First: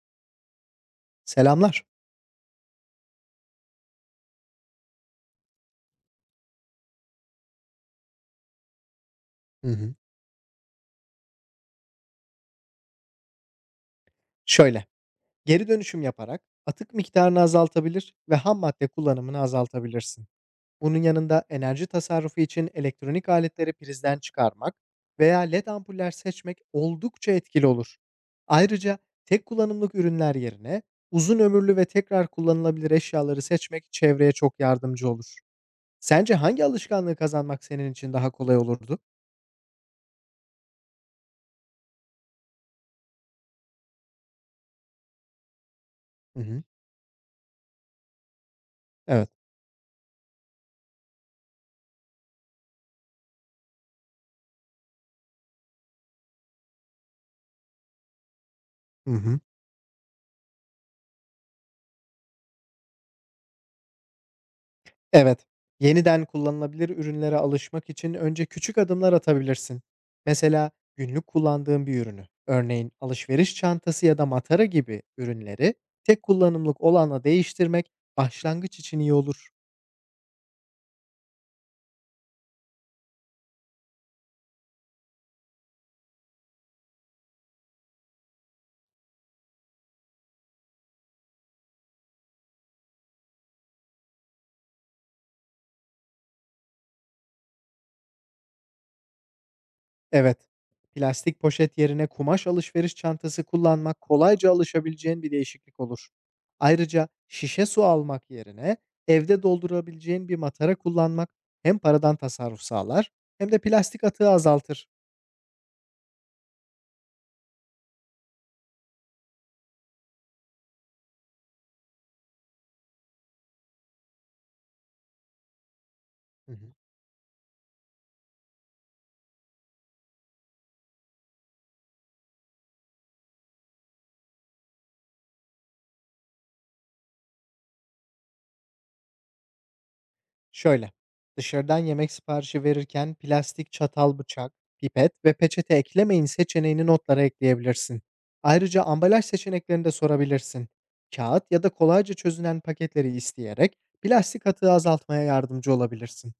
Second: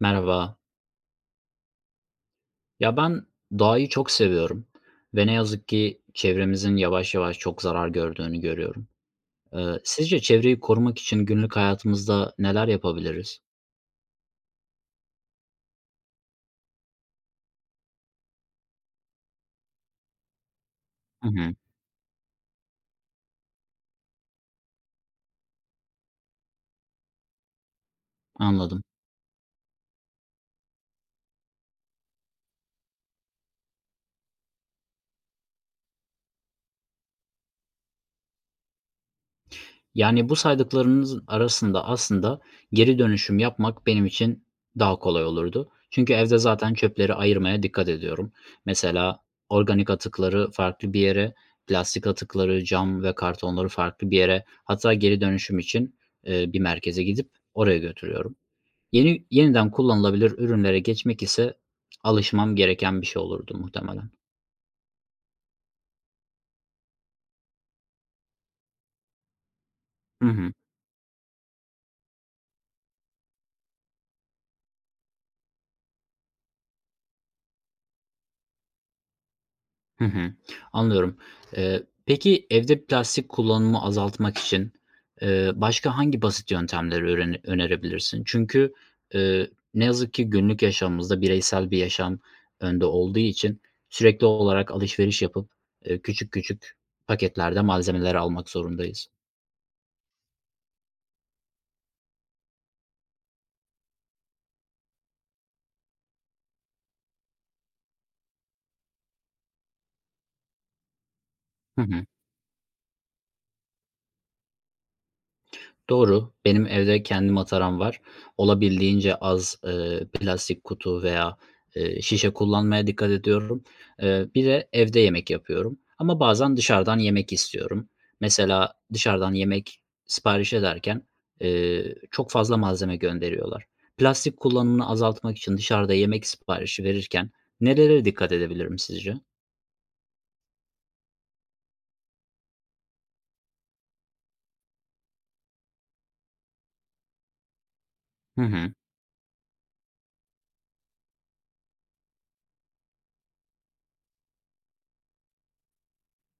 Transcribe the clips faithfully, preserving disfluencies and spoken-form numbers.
Merhaba. Selamlar. Ya ben doğayı çok seviyorum ve ne yazık ki çevremizin yavaş yavaş çok zarar gördüğünü görüyorum. Ee, Hı hı. Sizce çevreyi korumak için günlük hayatımızda neler yapabiliriz? Şöyle, geri dönüşüm yaparak atık miktarını azaltabilir ve ham madde kullanımını azaltabilirsin. Bunun Hı yanında hı, enerji tasarrufu için elektronik aletleri prizden çıkarmak veya led ampuller seçmek oldukça etkili olur. anladım. Ayrıca tek kullanımlık ürünler yerine uzun ömürlü ve tekrar kullanılabilir eşyaları seçmek çevreye çok yardımcı olur. Sence hangi alışkanlığı kazanmak senin için daha kolay olurdu? Yani, bu saydıklarınızın arasında aslında geri dönüşüm yapmak benim için daha kolay olurdu. Çünkü evde Hı hı. zaten çöpleri ayırmaya dikkat ediyorum. Mesela Evet. organik atıkları farklı bir yere, plastik atıkları, cam ve kartonları farklı bir yere, hatta geri dönüşüm için, eee, bir merkeze gidip oraya götürüyorum. Hı Yeni hı. yeniden kullanılabilir ürünlere geçmek ise alışmam gereken bir şey olurdu muhtemelen. Evet. Yeniden kullanılabilir ürünlere alışmak için önce küçük adımlar atabilirsin. Hı hı. Mesela günlük kullandığın bir ürünü, örneğin alışveriş çantası ya da matara gibi ürünleri tek kullanımlık olana değiştirmek başlangıç için iyi olur. Hı hı. Anlıyorum. Eee, peki evde plastik kullanımı azaltmak için, eee, başka hangi basit yöntemleri öğreni önerebilirsin? Çünkü, eee, ne yazık ki günlük yaşamımızda bireysel bir yaşam önde olduğu için sürekli olarak alışveriş yapıp, eee, küçük küçük paketlerde malzemeler almak zorundayız. Evet. Plastik poşet yerine kumaş alışveriş çantası kullanmak kolayca alışabileceğin bir değişiklik olur. Ayrıca şişe su almak yerine evde doldurabileceğin bir matara kullanmak hem Hı hı. paradan tasarruf sağlar hem de plastik atığı azaltır. Doğru. Benim evde kendi mataram var. Olabildiğince az, eee, plastik kutu veya, eee, şişe kullanmaya dikkat ediyorum. Eee, bir de evde yemek yapıyorum ama Hı bazen hı. dışarıdan yemek istiyorum. Mesela dışarıdan yemek sipariş ederken, eee, çok fazla malzeme gönderiyorlar. Plastik kullanımını azaltmak için dışarıda yemek siparişi verirken nelere dikkat edebilirim sizce? Şöyle, dışarıdan yemek siparişi verirken plastik çatal, bıçak, pipet ve peçete eklemeyin seçeneğini notlara ekleyebilirsin. Hı hı. Ayrıca ambalaj seçeneklerini de sorabilirsin. Kağıt ya da kolayca çözünen paketleri isteyerek plastik atığı azaltmaya yardımcı olabilirsin.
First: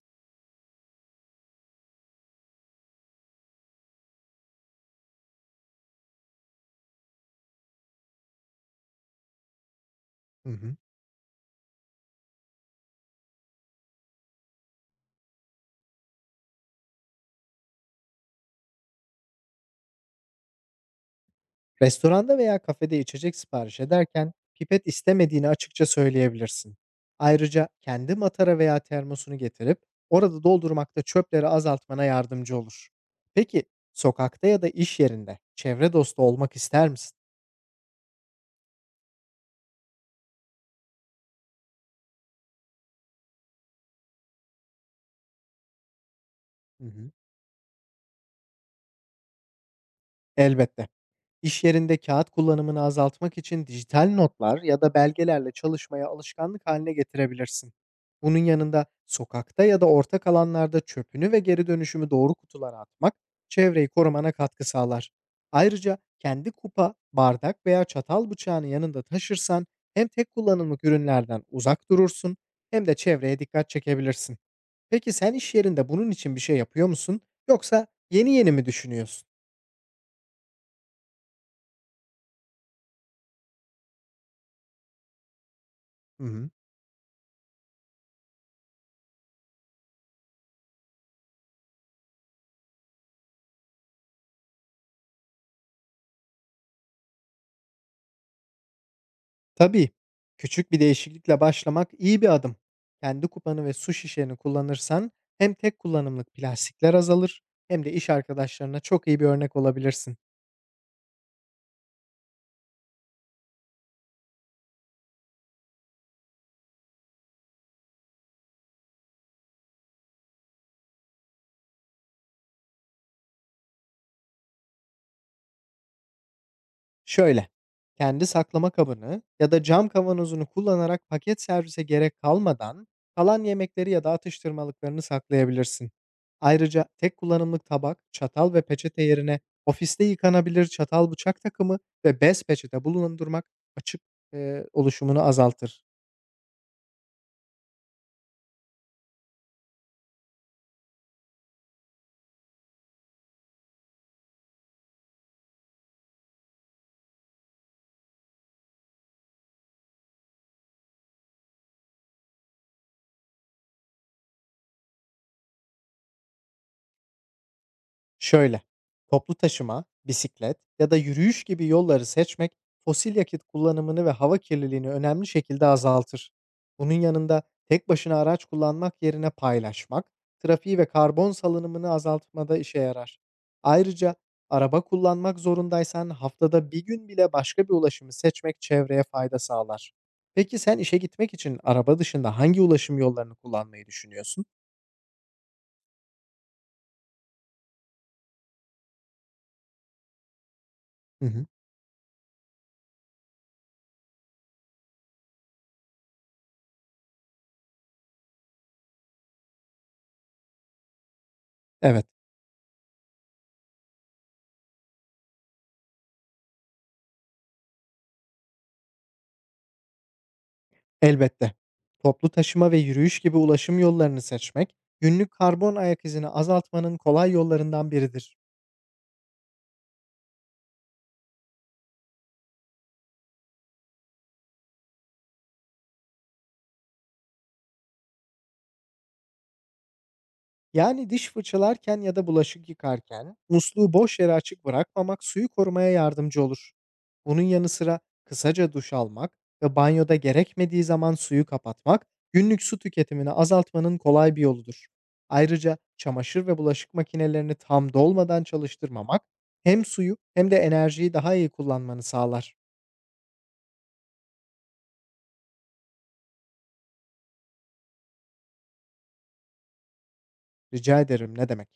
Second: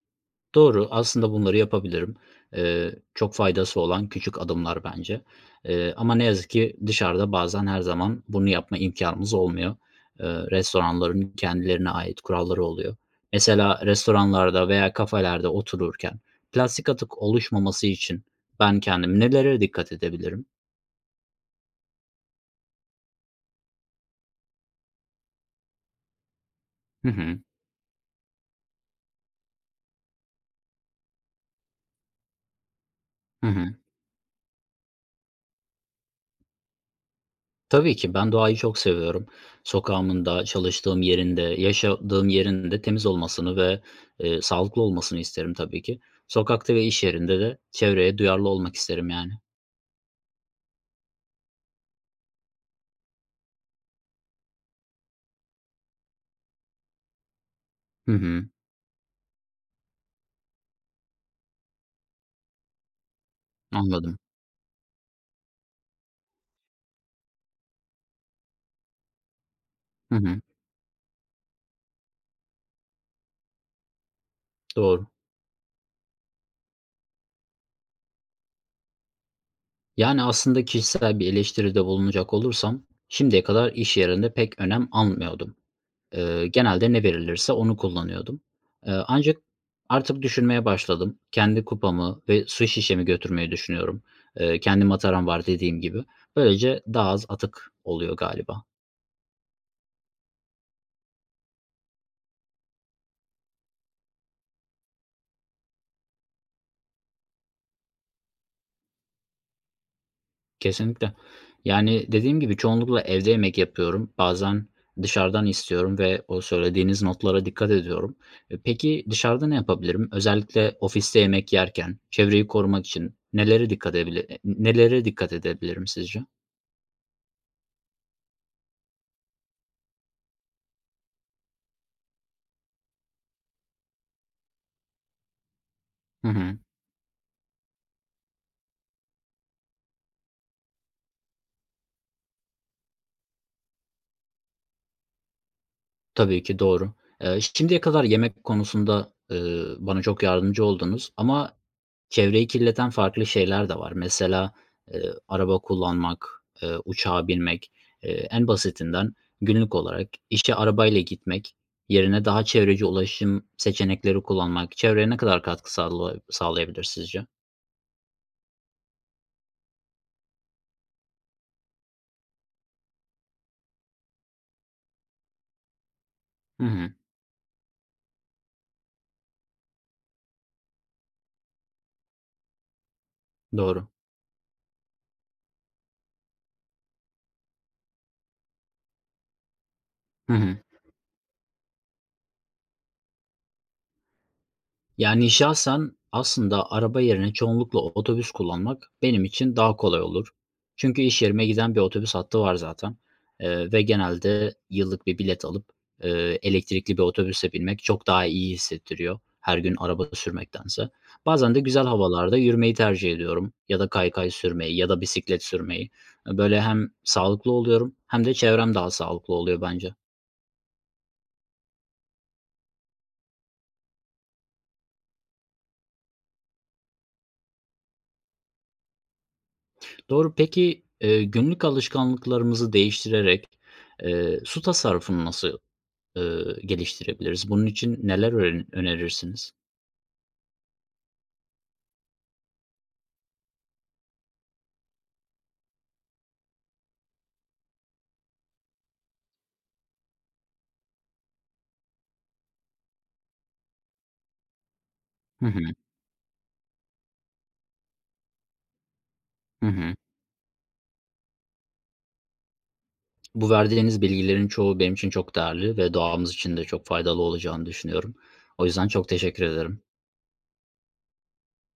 Doğru, aslında bunları yapabilirim. Eee, çok faydası olan küçük adımlar bence. Eee, ama ne yazık ki dışarıda bazen her zaman bunu yapma imkânımız olmuyor. Eee, Hı hı. Restoranların kendilerine ait kuralları oluyor. Mesela restoranlarda veya kafelerde otururken plastik atık oluşmaması için ben kendim nelere dikkat edebilirim? Restoranda veya kafede içecek sipariş ederken pipet istemediğini açıkça söyleyebilirsin. Hı hı. Ayrıca kendi matara veya termosunu getirip orada doldurmakta çöpleri azaltmana yardımcı olur. Hı Peki hı. sokakta ya da iş yerinde çevre dostu olmak ister misin? Tabii ki ben doğayı çok seviyorum. Sokağımın da, çalıştığım yerinde, yaşadığım yerin de temiz olmasını ve, eee, sağlıklı olmasını isterim tabii ki. Sokakta Hı ve iş hı. yerinde de çevreye duyarlı olmak isterim yani. Elbette. İş yerinde kağıt kullanımını azaltmak için dijital notlar ya da belgelerle çalışmaya alışkanlık haline getirebilirsin. Hı Bunun hı, yanında sokakta ya da ortak alanlarda çöpünü ve geri dönüşümü doğru kutulara atmak çevreyi anladım. korumana katkı sağlar. Ayrıca kendi kupa, bardak veya çatal bıçağını yanında taşırsan hem Hı tek hı, kullanımlık ürünlerden uzak durursun hem de çevreye dikkat çekebilirsin. doğru. Peki sen iş yerinde bunun için bir şey yapıyor musun yoksa yeni yeni mi düşünüyorsun? Yani aslında kişisel bir eleştiride bulunacak olursam şimdiye kadar iş yerinde pek önem almıyordum. Hı Eee, hı. Genelde ne verilirse onu kullanıyordum. Eee, ancak artık düşünmeye başladım. Kendi kupamı ve su şişemi götürmeyi düşünüyorum. Eee, kendi mataram var dediğim gibi. Böylece daha az atık oluyor galiba. Tabii. Küçük bir değişiklikle başlamak iyi bir adım. Kendi kupanı ve su şişeni kullanırsan hem tek kullanımlık plastikler azalır hem de iş arkadaşlarına çok iyi bir örnek olabilirsin. Kesinlikle. Yani dediğim gibi çoğunlukla evde yemek yapıyorum. Bazen dışarıdan istiyorum ve o söylediğiniz notlara dikkat ediyorum. E, peki dışarıda ne yapabilirim? Özellikle ofiste yemek yerken çevreyi korumak için nelere dikkat edebili- nelere dikkat edebilirim sizce? Şöyle, kendi saklama kabını ya da cam kavanozunu kullanarak paket servise gerek kalmadan kalan yemekleri ya da atıştırmalıklarını saklayabilirsin. Hı hı. Ayrıca tek kullanımlık tabak, çatal ve peçete yerine ofiste yıkanabilir çatal bıçak takımı ve bez peçete bulundurmak açık eee, oluşumunu azaltır. Tabii ki, doğru. Eee, şimdiye kadar yemek konusunda, eee, bana çok yardımcı oldunuz ama çevreyi kirleten farklı şeyler de var. Mesela, eee, araba kullanmak, eee, uçağa binmek, eee, en basitinden günlük olarak işe arabayla gitmek yerine daha çevreci ulaşım seçenekleri kullanmak çevreye ne kadar katkı sağla sağlayabilir sizce? Şöyle, toplu taşıma, bisiklet ya da yürüyüş gibi yolları seçmek fosil yakıt kullanımını ve hava kirliliğini önemli şekilde azaltır. Hı Bunun hı. yanında tek başına araç kullanmak yerine paylaşmak, trafiği ve karbon salınımını azaltmada işe yarar. Doğru. Ayrıca araba kullanmak zorundaysan haftada bir gün bile başka bir ulaşımı seçmek çevreye fayda sağlar. Hı Peki hı. sen işe gitmek için araba dışında hangi ulaşım yollarını kullanmayı düşünüyorsun? Yani şahsen aslında araba yerine çoğunlukla otobüs kullanmak benim için daha kolay olur. Çünkü iş Hı hı. yerime giden bir otobüs hattı var zaten. Eee, ve genelde yıllık bir bilet alıp eee, elektrikli bir otobüse binmek çok daha iyi hissettiriyor her gün araba sürmektense. Bazen de güzel Evet. havalarda yürümeyi tercih ediyorum ya da kaykay sürmeyi ya da bisiklet sürmeyi. Böyle hem sağlıklı oluyorum hem de çevrem daha sağlıklı oluyor bence. Elbette. Toplu taşıma ve yürüyüş gibi ulaşım yollarını seçmek, günlük karbon ayak izini azaltmanın kolay yollarından biridir. Doğru. Peki, eee, günlük alışkanlıklarımızı değiştirerek, eee, su tasarrufunu nasıl, ııı, geliştirebiliriz? Bunun için neler ören önerirsiniz? Yani diş fırçalarken ya da bulaşık yıkarken musluğu boş yere açık bırakmamak suyu korumaya yardımcı olur. Bunun yanı sıra kısaca duş almak ve banyoda gerekmediği zaman suyu kapatmak günlük su tüketimini azaltmanın kolay bir yoludur. Hı hı. Ayrıca çamaşır ve bulaşık makinelerini tam dolmadan çalıştırmamak Hı hem hı. suyu hem de enerjiyi daha iyi kullanmanı sağlar. Bu verdiğiniz bilgilerin çoğu benim için çok değerli ve doğamız için de çok faydalı olacağını düşünüyorum. O yüzden çok teşekkür ederim. Rica ederim, ne demek.